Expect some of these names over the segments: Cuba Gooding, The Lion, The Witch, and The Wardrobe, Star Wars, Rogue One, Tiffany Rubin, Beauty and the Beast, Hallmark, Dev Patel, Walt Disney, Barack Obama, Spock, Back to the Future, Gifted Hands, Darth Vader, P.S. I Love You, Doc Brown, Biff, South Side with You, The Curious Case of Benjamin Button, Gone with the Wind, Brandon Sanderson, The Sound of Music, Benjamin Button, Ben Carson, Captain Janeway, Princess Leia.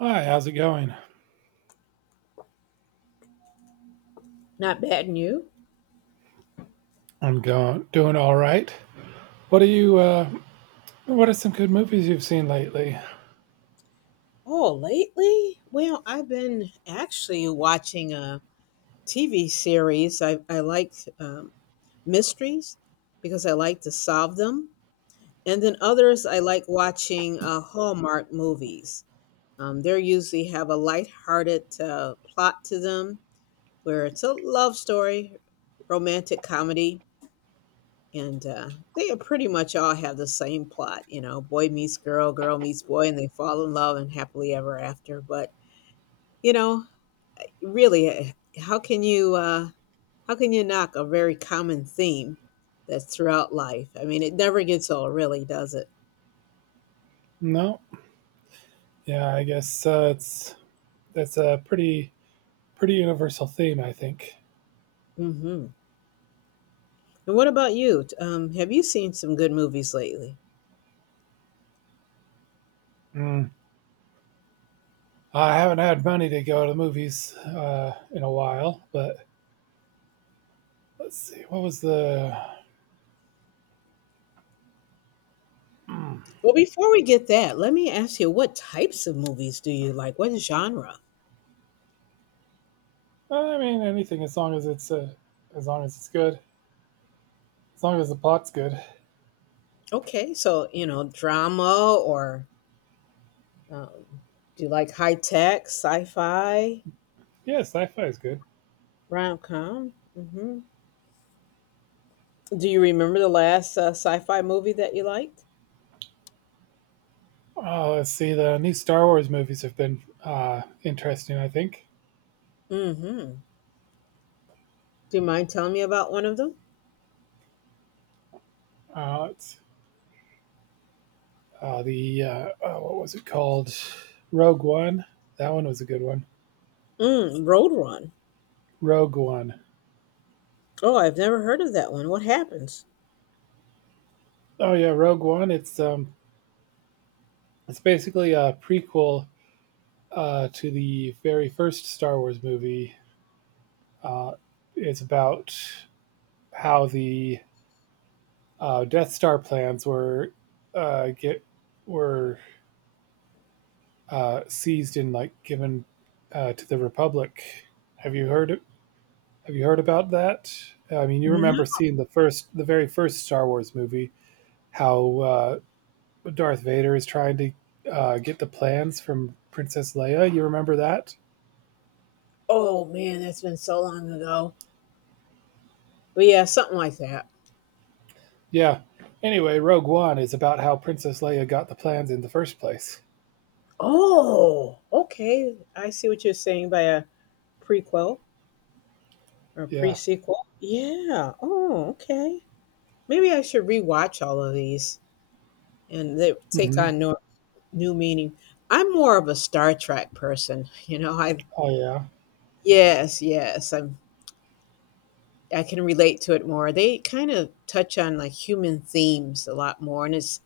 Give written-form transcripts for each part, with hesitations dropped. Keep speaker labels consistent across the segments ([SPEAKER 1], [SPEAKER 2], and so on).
[SPEAKER 1] Hi, how's it going?
[SPEAKER 2] Not bad, and you?
[SPEAKER 1] I'm going doing all right. What are you? What are some good movies you've seen lately?
[SPEAKER 2] Oh, lately? Well, I've been actually watching a TV series. I like mysteries because I like to solve them. And then others, I like watching Hallmark movies. They usually have a lighthearted plot to them where it's a love story, romantic comedy, and they pretty much all have the same plot. You know, boy meets girl, girl meets boy, and they fall in love and happily ever after. But you know, really, how can you how can you knock a very common theme that's throughout life? I mean, it never gets old, really, does it?
[SPEAKER 1] No, yeah, I guess it's that's a pretty universal theme, I think.
[SPEAKER 2] Hmm. And what about you? Have you seen some good movies lately?
[SPEAKER 1] Mm. I haven't had money to go to the movies in a while, but let's see. What was the?
[SPEAKER 2] Well, before we get that, let me ask you, what types of movies do you like? What genre?
[SPEAKER 1] I mean, anything as long as it's as long as it's good, as long as the plot's good.
[SPEAKER 2] Okay, so you know, drama or um, do you like high tech, sci-fi,
[SPEAKER 1] Yeah, sci-fi is good.
[SPEAKER 2] rom com? Hmm. Do you remember the last sci-fi movie that you liked?
[SPEAKER 1] Oh, let's see. The new Star Wars movies have been interesting, I think.
[SPEAKER 2] Mm-hmm. Do you mind telling me about one of them?
[SPEAKER 1] It's, the Oh, what was it called? Rogue One. That one was a good one.
[SPEAKER 2] Mm, Road Run.
[SPEAKER 1] Rogue One.
[SPEAKER 2] Oh, I've never heard of that one. What happens?
[SPEAKER 1] Oh yeah, Rogue One. It's basically a prequel to the very first Star Wars movie. Uh, it's about how the Death Star plans were get were seized and like given to the Republic. Have you heard Have you heard about that? I mean, you
[SPEAKER 2] No.
[SPEAKER 1] remember seeing the very first Star Wars movie, how Darth Vader is trying to get the plans from Princess Leia. You remember that?
[SPEAKER 2] Oh man, that's been so long ago. But yeah, something like that.
[SPEAKER 1] Yeah. Anyway, Rogue One is about how Princess Leia got the plans in the first place.
[SPEAKER 2] Oh, okay. I see what you're saying by a prequel or pre
[SPEAKER 1] Yeah.
[SPEAKER 2] sequel. Yeah. Oh, okay. Maybe I should rewatch all of these and they take
[SPEAKER 1] Hmm.
[SPEAKER 2] on no, new meaning. I'm more of a Star Trek person, you know. I
[SPEAKER 1] Oh
[SPEAKER 2] yes, yes. I'm I can relate to it more. They kind of touch on like human themes a lot more, and it's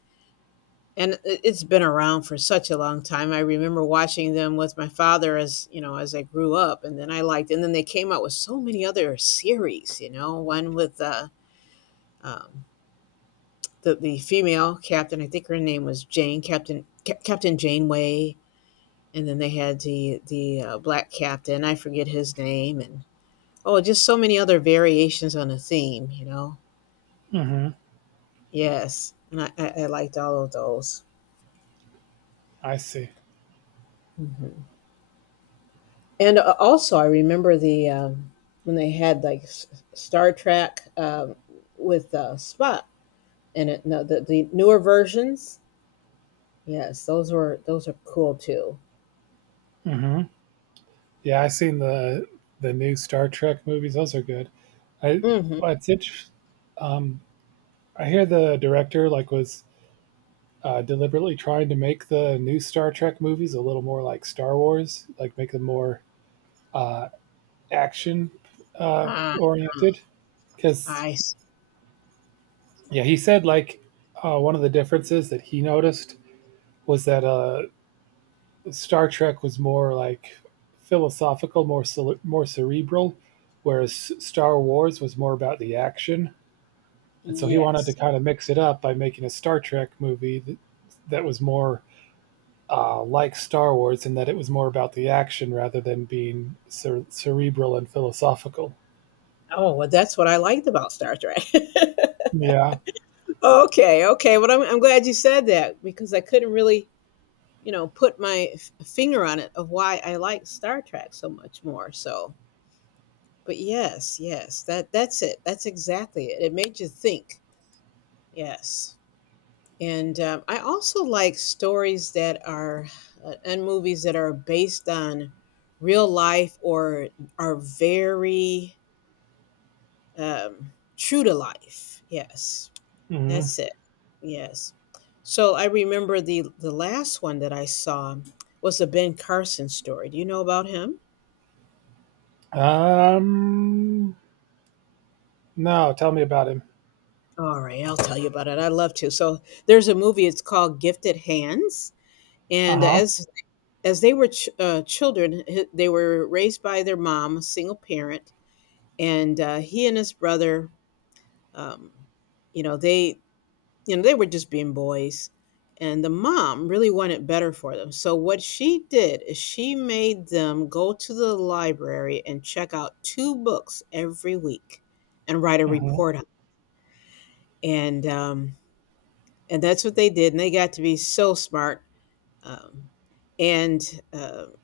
[SPEAKER 2] and it- it's been around for such a long time. I remember watching them with my father as you know as I grew up, and then I liked, and then they came out with so many other series. You know, one with um, the female captain. I think her name was Captain Janeway, and then they had the black captain. I forget his name, and oh, just so many other variations on the theme. You know.
[SPEAKER 1] yeah. Hmm.
[SPEAKER 2] Yes, and I liked all of those.
[SPEAKER 1] I see.
[SPEAKER 2] Hmm. And also, I remember the when they had like Star Trek with Spock in it. No, the newer versions. Yes, those were those are cool too.
[SPEAKER 1] Hmm. Yeah, I've seen the new Star Trek movies. Those are good. I
[SPEAKER 2] Mm-hmm.
[SPEAKER 1] Well, um I hear the director like was deliberately trying to make the new Star Trek movies a little more like Star Wars, like make them more uh, action
[SPEAKER 2] Ah,
[SPEAKER 1] oriented. Because
[SPEAKER 2] I see.
[SPEAKER 1] yeah, he said like one of the differences that he noticed was that Star Trek was more like philosophical, more cerebral, whereas Star Wars was more about the action. And so he wanted to
[SPEAKER 2] Yes.
[SPEAKER 1] kind of mix it up by making a Star Trek movie that was more like Star Wars in that it was more about the action rather than being cerebral and philosophical.
[SPEAKER 2] Oh, well, that's what I liked about Star Trek.
[SPEAKER 1] Yeah.
[SPEAKER 2] Okay, okay. Well, I'm glad you said that because I couldn't really, you know, put my finger on it of why I like Star Trek so much more. So, but yes, yes, that that's it. That's exactly it. It made you think. Yes, and I also like stories that are and movies that are based on real life or are very true to life. Yes,
[SPEAKER 1] Hmm.
[SPEAKER 2] that's it. Yes. So I remember the last one that I saw was a Ben Carson story. Do you know about him?
[SPEAKER 1] Um. No, tell me about him.
[SPEAKER 2] All right, I'll tell you about it. I love to. So there's a movie. It's called Gifted Hands,
[SPEAKER 1] Uh
[SPEAKER 2] and
[SPEAKER 1] huh.
[SPEAKER 2] as they were children, they were raised by their mom, a single parent, and he and his brother, um, you know, they you know they were just being boys, and the mom really wanted better for them. So what she did is she made them go to the library and check out two books every week, and write a
[SPEAKER 1] Mm-hmm.
[SPEAKER 2] report on it. And um, and that's what they did, and they got to be so smart. Um, and um,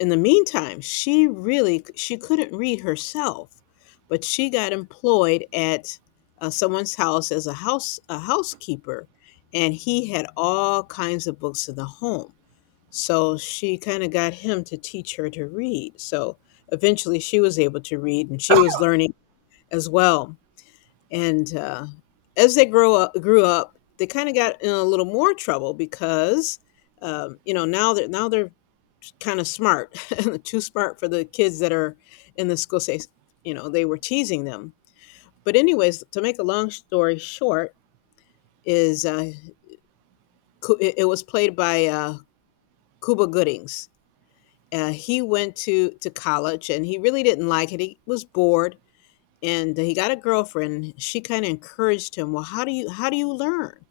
[SPEAKER 2] in the meantime she really she couldn't read herself but she got employed at someone's house as a housekeeper and he had all kinds of books in the home, so she kind of got him to teach her to read, so eventually she was able to read and she was learning as well. And as they grow up grew up they kind of got in a little more trouble because you know now they're kind of smart, too smart for the kids that are in the school. Say, you know, they were teasing them. But anyways, to make a long story short, is it it was played by Cuba Goodings. He went to college and he really didn't like it. He was bored and he got a girlfriend. She kind of encouraged him. Well, how do you learn?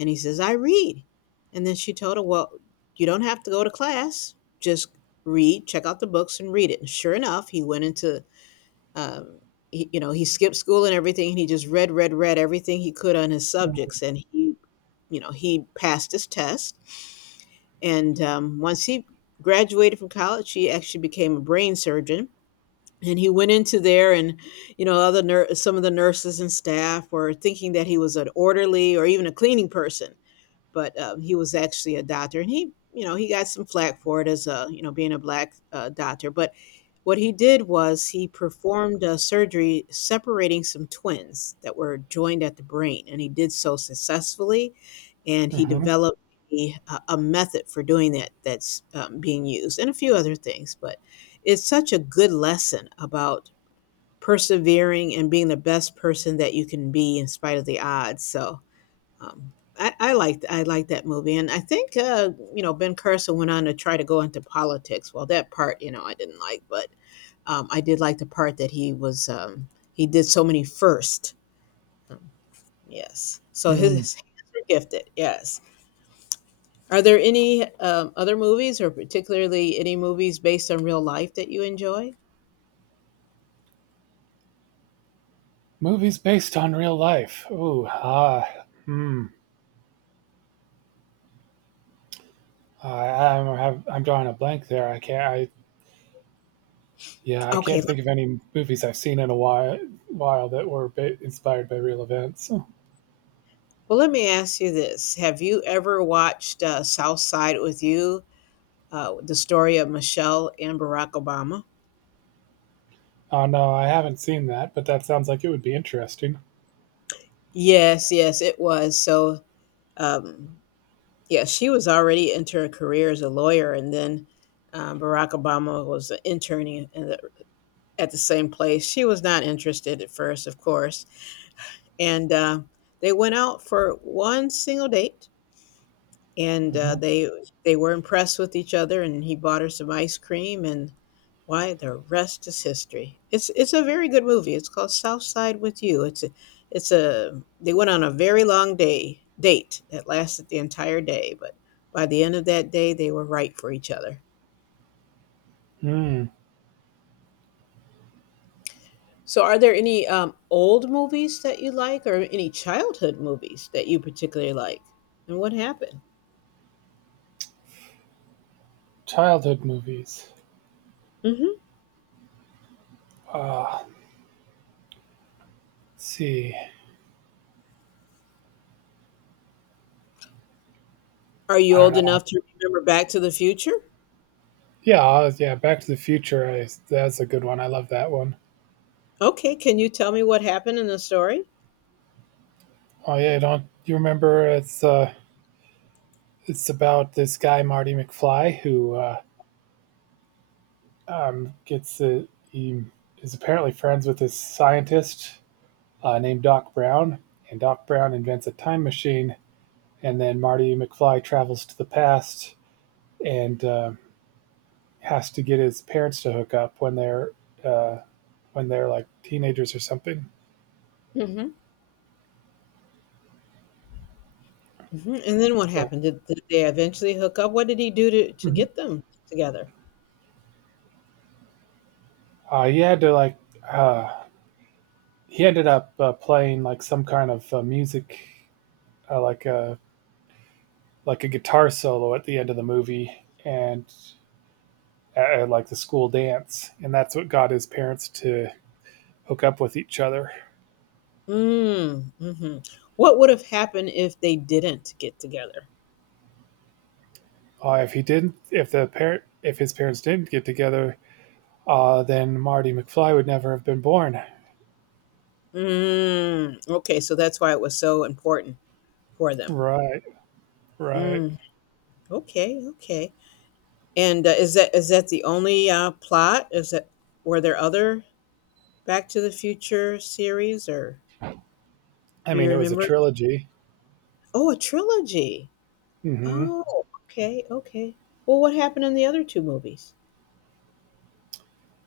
[SPEAKER 2] And he says I read. And then she told him, well, you don't have to go to class, just read, check out the books and read it. And sure enough he went into um, he, you know he skipped school and everything and he just read everything he could on his subjects and he you know he passed his test. And once he graduated from college he actually became a brain surgeon, and he went into there, and you know other some of the nurses and staff were thinking that he was an orderly or even a cleaning person, but he was actually a doctor, and he, you know, he got some flack for it as a, you know, being a black doctor. But what he did was he performed a surgery separating some twins that were joined at the brain, and he did so successfully, and he
[SPEAKER 1] Mm-hmm.
[SPEAKER 2] developed A, a method for doing that that's being used, and a few other things. But it's such a good lesson about persevering and being the best person that you can be in spite of the odds. So I liked I liked that movie, and I think you know Ben Carson went on to try to go into politics. Well, that part you know I didn't like, but I did like the part that he was he did so many first. Um, yes, so
[SPEAKER 1] Mm.
[SPEAKER 2] his hands were gifted. Yes. Are there any other movies, or particularly any movies based on real life that you enjoy?
[SPEAKER 1] Movies based on real life. Ooh. Ah. Hmm. I'm drawing a blank there. I can't. I Yeah. I
[SPEAKER 2] Okay,
[SPEAKER 1] can't think of any movies I've seen in a while that were inspired by real events.
[SPEAKER 2] well, let me ask you this: Have you ever watched South Side with you? The story of Michelle and Barack Obama.
[SPEAKER 1] Oh no, I haven't seen that. But that sounds like it would be interesting.
[SPEAKER 2] Yes, yes, it was. So, um, yeah, she was already into her career as a lawyer, and then Barack Obama was interning in the, at the same place. She was not interested at first, of course, and they went out for one single date, and
[SPEAKER 1] Mhm.
[SPEAKER 2] they were impressed with each other and he bought her some ice cream, and why the rest is history. It's a very good movie. It's called South Side with You. It's a They went on a very long day date that lasted the entire day, but by the end of that day they were right for each other.
[SPEAKER 1] Mm,
[SPEAKER 2] So are there any old movies that you like or any childhood movies that you particularly like, and what happened?
[SPEAKER 1] childhood movies.
[SPEAKER 2] Hmm.
[SPEAKER 1] Uh, let's see.
[SPEAKER 2] Are you
[SPEAKER 1] I don't
[SPEAKER 2] old
[SPEAKER 1] know.
[SPEAKER 2] enough to remember Back to the Future?
[SPEAKER 1] Yeah, yeah. Back to the Future. That's a good one. I love that one.
[SPEAKER 2] Okay, can you tell me what happened in the story?
[SPEAKER 1] Oh yeah, don't you remember? It's about this guy Marty McFly who gets he is apparently friends with this scientist named Doc Brown, and Doc Brown invents a time machine, and then Marty McFly travels to the past and has to get his parents to hook up uh, when they're like teenagers or something.
[SPEAKER 2] Hmm. Hmm. And then what
[SPEAKER 1] So.
[SPEAKER 2] happened? Did they eventually hook up? What did he do to
[SPEAKER 1] Mhm.
[SPEAKER 2] get them together?
[SPEAKER 1] uh, he had to like uh, he ended up playing like some kind of music like a guitar solo at the end of the movie and like the school dance, and that's what got his parents to hook up with each other.
[SPEAKER 2] Mm, hmm. What would have happened if they didn't get together?
[SPEAKER 1] If he didn't, if the parent, if his parents didn't get together, then Marty McFly would never have been born.
[SPEAKER 2] Mm, okay, so that's why it was so important for them.
[SPEAKER 1] Right, right.
[SPEAKER 2] Mm, okay, okay. And is that the only plot? Is that were there other Back to the Future series, or
[SPEAKER 1] I
[SPEAKER 2] do you
[SPEAKER 1] mean, it was a
[SPEAKER 2] remember?
[SPEAKER 1] trilogy.
[SPEAKER 2] Oh, a trilogy.
[SPEAKER 1] Hmm.
[SPEAKER 2] Oh, okay, okay. Well, what happened in the other 2 movies?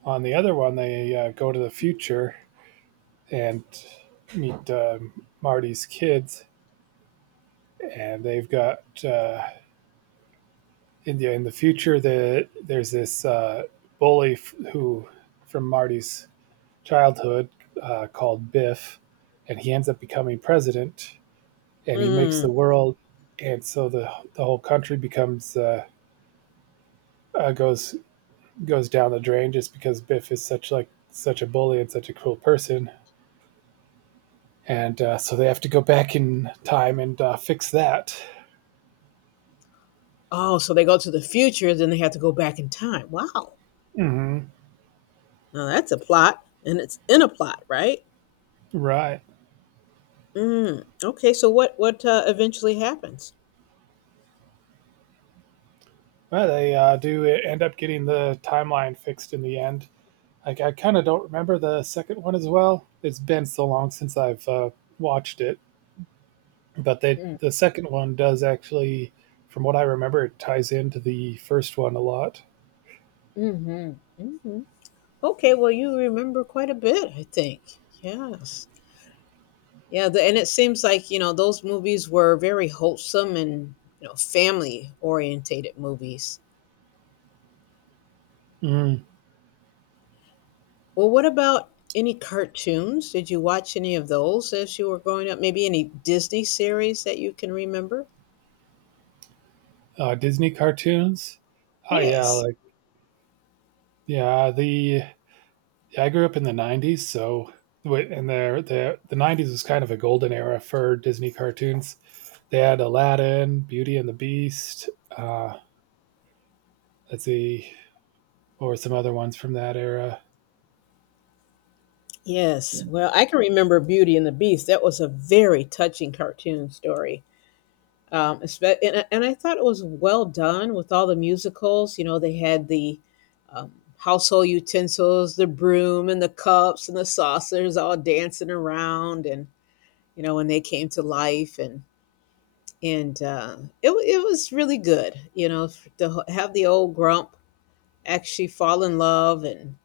[SPEAKER 1] On the other one, they go to the future and meet Marty's kids, and they've got in the future. There's this bully who from Marty's childhood called Biff, and he ends up becoming president, and he makes
[SPEAKER 2] Mm.
[SPEAKER 1] the world, and so the whole country becomes goes down the drain just because Biff is such like such a bully and such a cruel person and so they have to go back in time and fix that.
[SPEAKER 2] Oh, so they go to the future, then they have to go back in time. Wow.
[SPEAKER 1] Hmm.
[SPEAKER 2] Now that's a plot, and it's in a plot, right?
[SPEAKER 1] Right.
[SPEAKER 2] Mm. Okay, so what eventually happens?
[SPEAKER 1] Well, they do end up getting the timeline fixed in the end. Like I kind of don't remember the second one as well. It's been so long since I've watched it, but
[SPEAKER 2] Mm.
[SPEAKER 1] the second one does actually, from what I remember, it ties into the first one a lot.
[SPEAKER 2] Mhm, mhm. Okay, well, you remember quite a bit, I think. Yes. Yeah, the and it seems like, you know, those movies were very wholesome and, you know, family-orientated movies.
[SPEAKER 1] Mm.
[SPEAKER 2] Well, what about any cartoons? Did you watch any of those as you were growing up? Maybe any Disney series that you can remember?
[SPEAKER 1] Disney cartoons. Oh yeah,
[SPEAKER 2] Yes.
[SPEAKER 1] like yeah, the I grew up in the '90s, so and the '90s was kind of a golden era for Disney cartoons. They had Aladdin, Beauty and the Beast. Uh, let's see, what were some other ones from that era?
[SPEAKER 2] Yes. Well, I can remember Beauty and the Beast. That was a very touching cartoon story. And I thought it was well done with all the musicals. You know, they had the um, household utensils, the broom and the cups and the saucers all dancing around and, you know, when they came to life. And, it wa it was really good, you know, f to h have the old grump actually fall in love and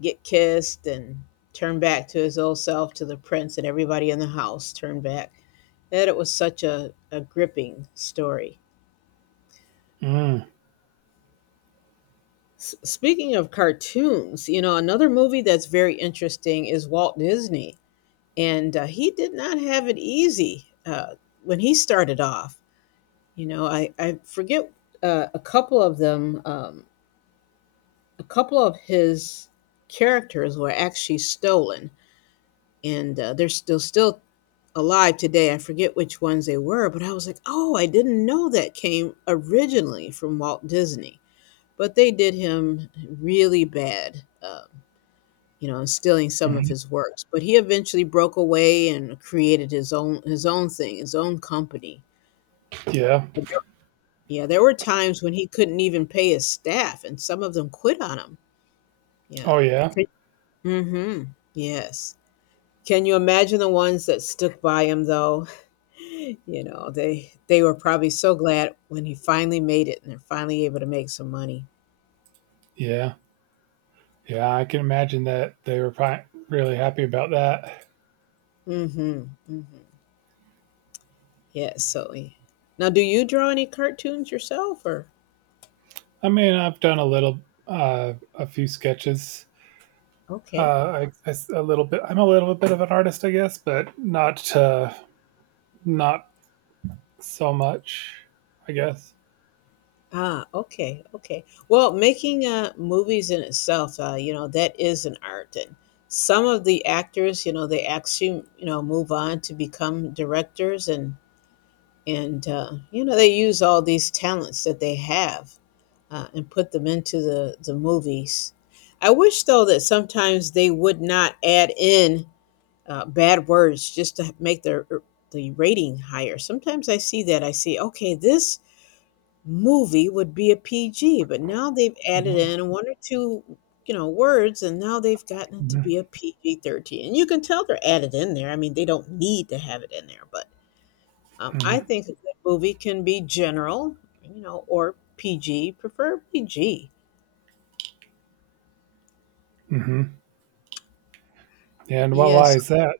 [SPEAKER 2] get kissed and turn back to his old self, to the prince, and everybody in the house turned back. That it was such a gripping story.
[SPEAKER 1] Mm.
[SPEAKER 2] S speaking of cartoons, you know, another movie that's very interesting is Walt Disney, and, he did not have it easy, when he started off. You know, I forget, a couple of them, a couple of his characters were actually stolen, and they're still alive today. I forget which ones they were, but I was like, oh, I didn't know that came originally from Walt Disney. But they did him really bad, you know, in stealing some of
[SPEAKER 1] Mhm.
[SPEAKER 2] his works. But he eventually broke away and created his own thing, his own company.
[SPEAKER 1] Yeah.
[SPEAKER 2] But there- yeah, there were times when he couldn't even pay his staff, and some of them quit on him. Yeah.
[SPEAKER 1] Oh yeah.
[SPEAKER 2] Mhm. Yes. Can you imagine the ones that stuck by him though? You know, they were probably so glad when he finally made it and they're finally able to make some money.
[SPEAKER 1] Yeah. Yeah. I can imagine that they were probably really happy about that.
[SPEAKER 2] Mhm. Mhm. Yes, so yeah. Now do you draw any cartoons yourself, or
[SPEAKER 1] I mean, I've done a little, a few sketches.
[SPEAKER 2] okay.
[SPEAKER 1] A little bit. I'm a little bit of an artist, I guess, but not not so much, I guess.
[SPEAKER 2] Ah, okay, okay. Well, making movies in itself, you know, that is an art. And some of the actors, you know, they actually, you know, move on to become directors. And you know, they use all these talents that they have, and put them into the movies. I wish though that sometimes they would not add in bad words just to make their the rating higher. Sometimes I see that, I see okay, this movie would be a PG, but now they've added
[SPEAKER 1] Mhm,
[SPEAKER 2] in one or two, you know, words, and now they've gotten it to be a
[SPEAKER 1] mhm,
[SPEAKER 2] PG-13, and you can tell they're added in there. I mean, they don't need to have it in there, but I
[SPEAKER 1] mhm,
[SPEAKER 2] think a good movie can be general, you know, or PG, preferably G.
[SPEAKER 1] mhm. And why
[SPEAKER 2] Yes.
[SPEAKER 1] is that?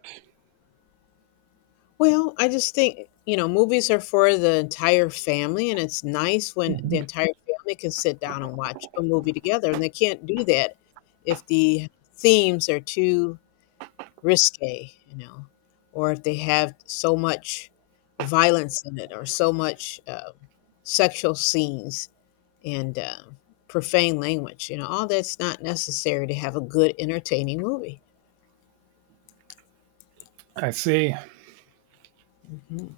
[SPEAKER 2] Well, I just think, you know, movies are for the entire family, and it's nice when the
[SPEAKER 1] Mhm.
[SPEAKER 2] entire family can sit down and watch a movie together. And they can't do that if the themes are too risque, you know, or if they have so much violence in it, or so much sexual scenes. And profane language. You know, all that's not necessary to have a good, entertaining movie.
[SPEAKER 1] I see.
[SPEAKER 2] Mhm.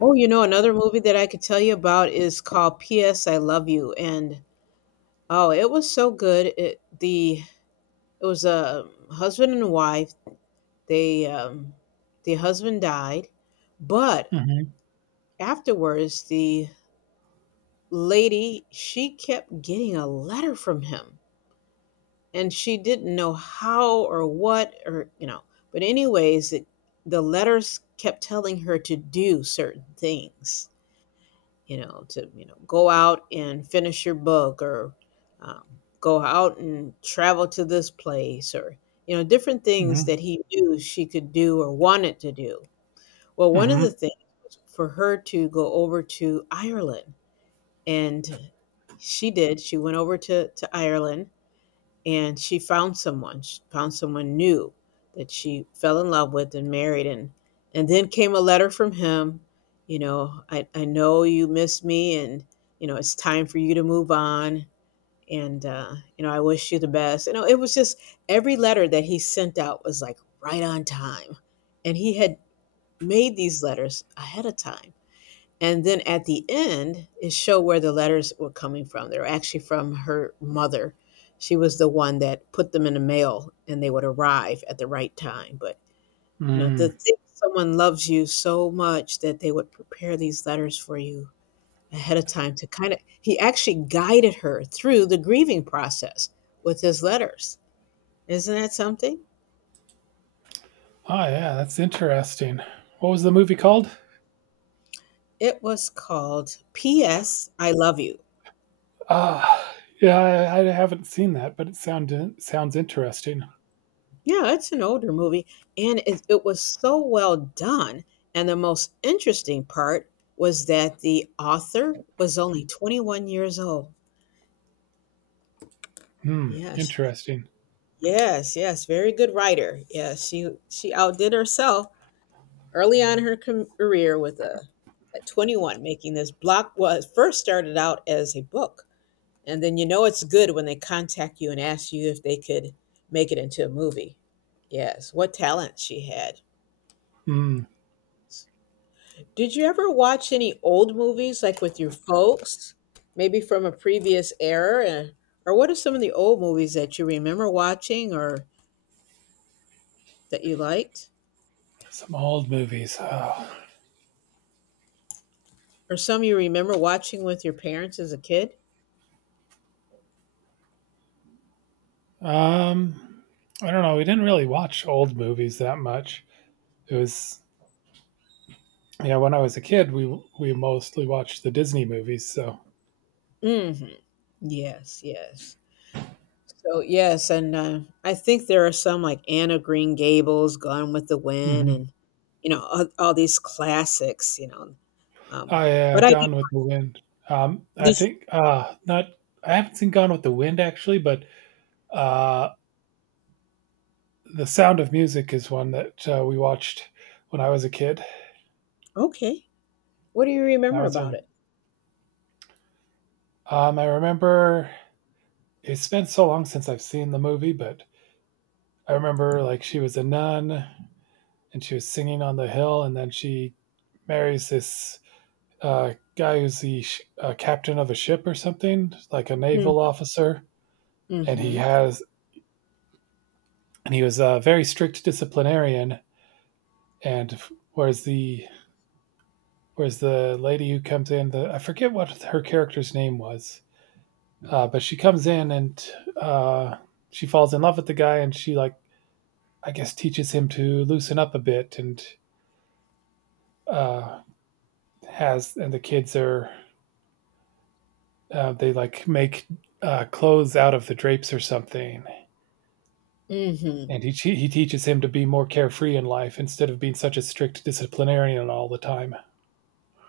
[SPEAKER 2] Oh, you know, another movie that I could tell you about is called P.S. I Love You, and oh, it was so good. It the it was a husband and wife. They, the husband died, but
[SPEAKER 1] Mhm,
[SPEAKER 2] afterwards the lady, she kept getting a letter from him, and she didn't know how or what, or you know, but anyways, it, the letters kept telling her to do certain things, you know, to, you know, go out and finish your book, or um, go out and travel to this place, or you know, different things
[SPEAKER 1] mhm,
[SPEAKER 2] that he knew she could do or wanted to do. Well, one of the
[SPEAKER 1] mhm,
[SPEAKER 2] things for her to go over to Ireland. And she did, she went over to Ireland, and she found someone, she found someone new, that she fell in love with and married. And then came a letter from him, you know, I know you miss me and you know it's time for you to move on, and you know, I wish you the best. You know, it was just every letter that he sent out was like right on time. And he had made these letters ahead of time. And then at the end, it showed where the letters were coming from. They were actually from her mother. She was the one that put them in the mail and they would arrive at the right time. But, you know, to
[SPEAKER 1] mm.
[SPEAKER 2] think someone loves you so much that they would prepare these letters for you ahead of time to kind of, he actually guided her through the grieving process with his letters. Isn't that something?
[SPEAKER 1] Oh, yeah, that's interesting. What was the movie called?
[SPEAKER 2] It was called P.S. I Love You.
[SPEAKER 1] Ah, yeah, I haven't seen that, but it sounded sounds interesting.
[SPEAKER 2] Yeah, it's an older movie, and it was so well done. And the most interesting part was that the author was only 21 years old.
[SPEAKER 1] Hmm,
[SPEAKER 2] Yes,
[SPEAKER 1] interesting.
[SPEAKER 2] yes, yes. Very good writer. Yes, she outdid herself early on in her career with a at 21 making this block. Was first started out as a book, and then you know it's good when they contact you and ask you if they could make it into a movie. Yes, what talent she had.
[SPEAKER 1] Hmm,
[SPEAKER 2] Did you ever watch any old movies like with your folks, maybe from a previous era? And, or what are some of the old movies that you remember watching or that you liked?
[SPEAKER 1] some old movies. Oh.
[SPEAKER 2] Or some you remember watching with your parents as a kid?
[SPEAKER 1] Um, I don't know. We didn't really watch old movies that much. It was Yeah, when I was a kid, we mostly watched the Disney movies. So.
[SPEAKER 2] Hmm. Yes, yes. So, yes, and I think there are some like Anna Green Gables, Gone with the Wind,
[SPEAKER 1] Mhm.
[SPEAKER 2] and, you know, all these classics, you know. Um,
[SPEAKER 1] I Uh,
[SPEAKER 2] but I,
[SPEAKER 1] Gone with the Wind. I
[SPEAKER 2] this,
[SPEAKER 1] think not. I haven't seen Gone with the Wind actually, but uh, The Sound of Music is one that we watched when I was a kid.
[SPEAKER 2] okay. What do you
[SPEAKER 1] That
[SPEAKER 2] remember
[SPEAKER 1] was
[SPEAKER 2] about
[SPEAKER 1] a.
[SPEAKER 2] it?
[SPEAKER 1] I remember it's been so long since I've seen the movie, but I remember like she was a nun and she was singing on the hill, and then she marries this guy who's the captain of a ship or something, like a naval officer, and he
[SPEAKER 2] Mm-hmm.
[SPEAKER 1] has and he was a very strict disciplinarian. And whereas the whereas the lady who comes in, the I forget what her character's name was, but she comes in and uh, she falls in love with the guy, and she like I guess teaches him to loosen up a bit, and uh, has and the kids are they like make clothes out of the drapes or something
[SPEAKER 2] Hmm.
[SPEAKER 1] and he teaches him to be more carefree in life instead of being such a strict disciplinarian all the time.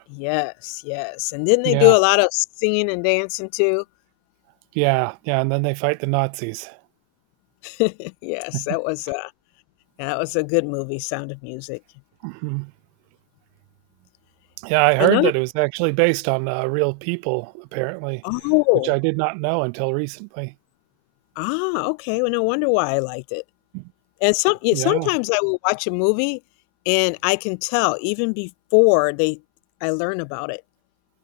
[SPEAKER 2] Yes, yes. And didn't they do
[SPEAKER 1] Yeah,
[SPEAKER 2] a lot of singing and dancing too?
[SPEAKER 1] yeah, yeah. And then they fight the Nazis.
[SPEAKER 2] Yes, that was a good movie, Sound of Music.
[SPEAKER 1] Mhm. Yeah, I heard
[SPEAKER 2] Another,
[SPEAKER 1] that it was actually based on real people, apparently, which
[SPEAKER 2] oh,
[SPEAKER 1] I did not know until recently.
[SPEAKER 2] ah, okay. Well, no wonder why I liked it. And some, yeah,
[SPEAKER 1] Yeah.
[SPEAKER 2] sometimes I will watch a movie and I can tell even before they I learn about it.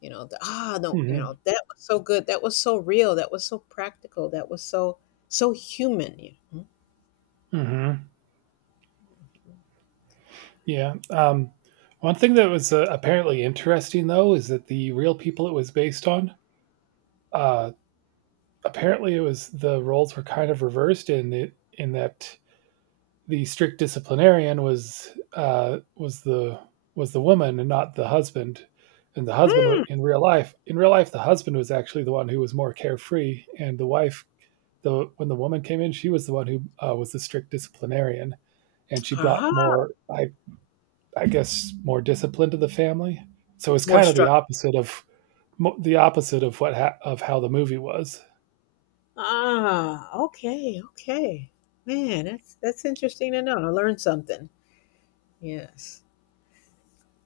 [SPEAKER 2] You know, the, ah, no, you
[SPEAKER 1] Hmm.
[SPEAKER 2] know that was so good. That was so real. That was so practical. That was so so human. You know?
[SPEAKER 1] Hmm. Yeah. One thing that was apparently interesting, though, is that the real people it was based on, uh, apparently, it was the roles were kind of reversed in it, in that the strict disciplinarian was was the woman and not the husband. And the husband
[SPEAKER 2] Hmm.
[SPEAKER 1] in real life, the husband was actually the one who was more carefree, and the wife, the when the woman came in, she was the one who was the strict disciplinarian, and she brought
[SPEAKER 2] Ah,
[SPEAKER 1] more, I guess, more discipline to the family. So it's
[SPEAKER 2] more.
[SPEAKER 1] kind of the opposite of how the movie was.
[SPEAKER 2] Ah, okay, okay. Man, that's interesting to know. I learned something. Yes.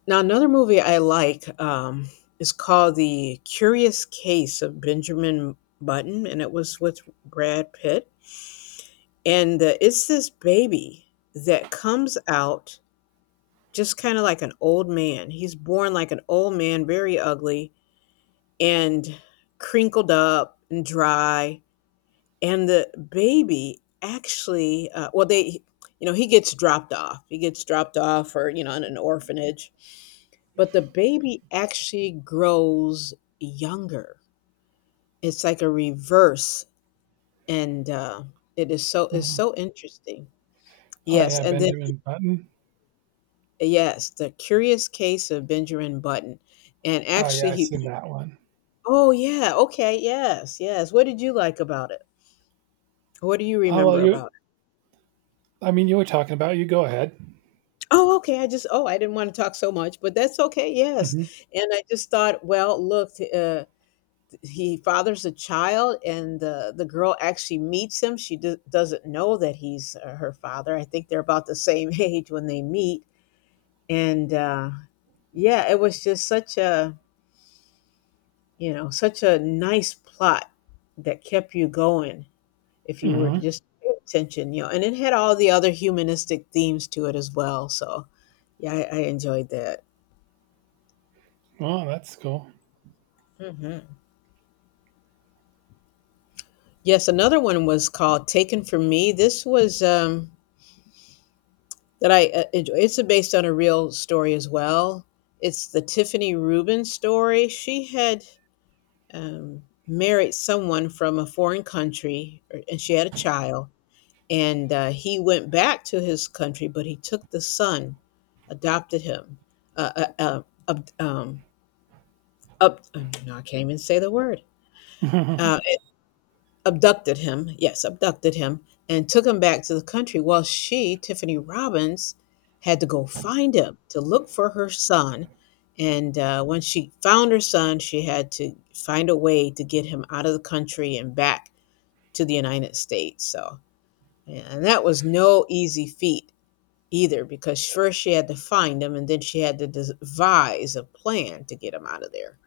[SPEAKER 2] Now another movie I like, is called The Curious Case of Benjamin Button, and it was with Brad Pitt. And it's this baby that comes out just kind of like an old man. He's born like an old man, very ugly and crinkled up and dry. And the baby actually well they, you know, he gets dropped off, he gets dropped off or you know, in an orphanage. But the baby actually grows younger. It's like a reverse. And it is
[SPEAKER 1] Mhm.
[SPEAKER 2] so interesting.
[SPEAKER 1] Oh
[SPEAKER 2] Yes,
[SPEAKER 1] yeah,
[SPEAKER 2] and then
[SPEAKER 1] Benjamin Button.
[SPEAKER 2] yes, the curious case of Benjamin Button. And
[SPEAKER 1] Oh
[SPEAKER 2] actually
[SPEAKER 1] yeah, I've seen
[SPEAKER 2] he,
[SPEAKER 1] that one.
[SPEAKER 2] oh yeah, okay, yes yes, what did you like about it, what do you
[SPEAKER 1] Oh well,
[SPEAKER 2] remember
[SPEAKER 1] you.
[SPEAKER 2] about it?
[SPEAKER 1] I mean, you were talking about it. You go ahead.
[SPEAKER 2] Oh, okay. I just, oh, I didn't want to talk so much, but that's okay. Yes.
[SPEAKER 1] Mhm,
[SPEAKER 2] And I just thought, well, look, he fathers a child, and the girl actually meets him. She doesn't know that he's her father. I think they're about the same age when they meet. And yeah, it was just such a, you know, such a nice plot that kept you going, if you were to
[SPEAKER 1] mhm.
[SPEAKER 2] just pay attention, you know, and it had all the other humanistic themes to it as well. So yeah, I enjoyed that.
[SPEAKER 1] Well, that's cool.
[SPEAKER 2] Hmm. Yes, another one was called Taken From Me. This was that I enjoy. It's based on a real story as well. It's the Tiffany Rubin story. She had, married someone from a foreign country, and she had a child. And he went back to his country, but he took the son, adopted him. Uh, uh, uh, ab- um, oh, no, I can't even say the word. Uh, abducted him, yes, abducted him, and took him back to the country while she, Tiffany Robbins, had to go find him, to look for her son. And when she found her son, she had to find a way to get him out of the country and back to the United States. So, and that was no easy feat either, because first she had to find him and then she had to devise a plan to get him out of there.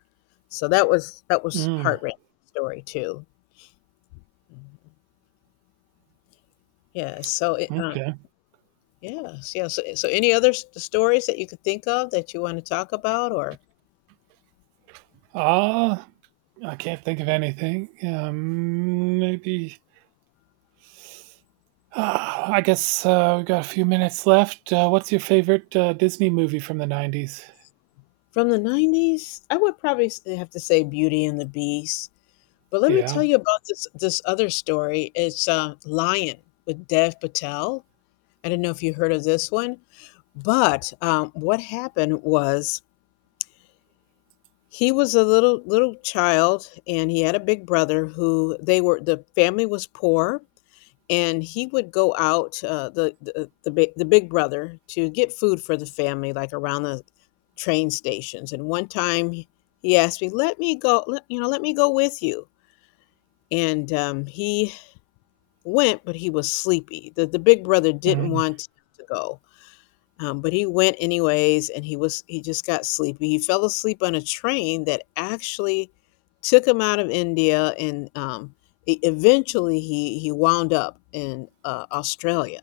[SPEAKER 2] So that was
[SPEAKER 1] Mm,
[SPEAKER 2] heart wrenching story too. Yeah, so it,
[SPEAKER 1] okay.
[SPEAKER 2] yes, yeah. So, so any other stories that you could think of that you want to talk about, or
[SPEAKER 1] Uh, I can't think of anything. Maybe. I guess, we got a few minutes left. What's your favorite, Disney movie from the '90s?
[SPEAKER 2] from the '90s? I would probably have to say Beauty and the Beast. But let me tell
[SPEAKER 1] Yeah.
[SPEAKER 2] you about this other story. It's Lion with Dev Patel. I don't know if you heard of this one, but what happened was he was a little child, and he had a big brother. Who they were, the family was poor, and he would go out, the big brother, to get food for the family like around the train stations. And one time he asked me, let me go, you know, let me go with you. And he went, but he was sleepy. The big brother didn't
[SPEAKER 1] Mm,
[SPEAKER 2] want to go, but he went anyways, and he was, he just got sleepy, he fell asleep on a train that actually took him out of India. And eventually he wound up in Australia.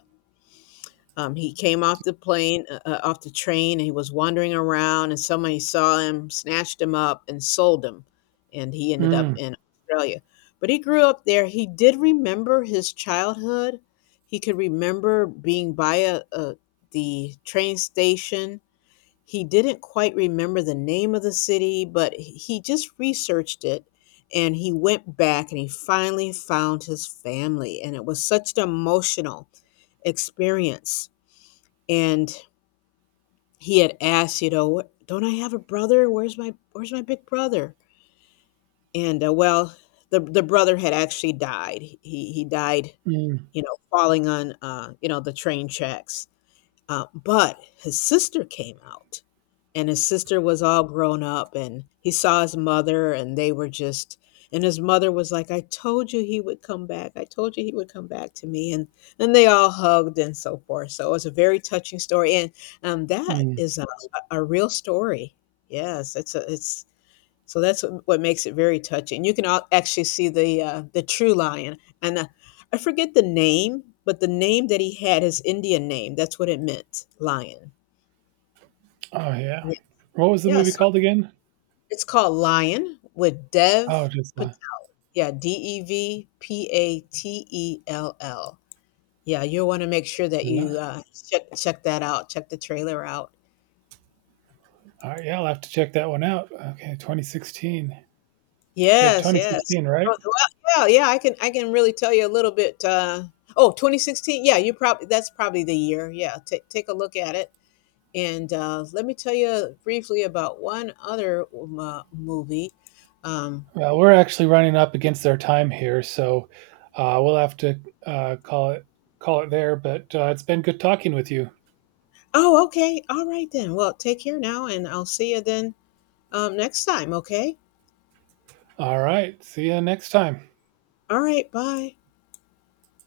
[SPEAKER 2] He came off the plane, off the train, and he was wandering around, and somebody saw him, snatched him up, and sold him, and he ended up
[SPEAKER 1] mm,
[SPEAKER 2] in Australia. But he grew up there. He did remember his childhood. He could remember being by a the train station. He didn't quite remember the name of the city, but he just researched it, and he went back and he finally found his family. And it was such an emotional experience. And he had asked, you know, what, don't I have a brother? Where's my, big brother? And well, the brother had actually died. He died,
[SPEAKER 1] mm,
[SPEAKER 2] you know, falling on, you know, the train tracks. But his sister came out, and his sister was all grown up, and he saw his mother, and they were just, and his mother was like, I told you he would come back, I told you he would come back to me. And they all hugged and so forth, so it was a very touching story. And that
[SPEAKER 1] mm.
[SPEAKER 2] is a real story. Yes, it's a, it's so that's what makes it very touching. You can all actually see the true lion. And I forget the name, but the name that he had, his Indian name, that's what it meant, lion.
[SPEAKER 1] Oh, yeah.
[SPEAKER 2] Yeah.
[SPEAKER 1] What was the
[SPEAKER 2] Yeah,
[SPEAKER 1] movie called again?
[SPEAKER 2] it's called Lion with
[SPEAKER 1] Oh,
[SPEAKER 2] Dev
[SPEAKER 1] just
[SPEAKER 2] Pat,
[SPEAKER 1] li
[SPEAKER 2] yeah, Devpatell. Yeah, you'll wanna make sure that you, check that out, check the trailer out.
[SPEAKER 1] alright, yeah, I'll have to check that one out. Okay, 2016. So
[SPEAKER 2] Yes, yes.
[SPEAKER 1] 2016, right?
[SPEAKER 2] Oh, well, yeah, yeah, I can really tell you a little bit, oh, 2016. Yeah, you probably, that's probably the year, yeah, take a look at it, and, let me tell you briefly about one other mo movie, um
[SPEAKER 1] Well, we're actually running up against our time here, so we'll have to call it there. But it's been good talking with you.
[SPEAKER 2] oh, okay, alright then, well, take care now, and I'll see you then next time, okay?
[SPEAKER 1] All right, see you next time.
[SPEAKER 2] All right, bye.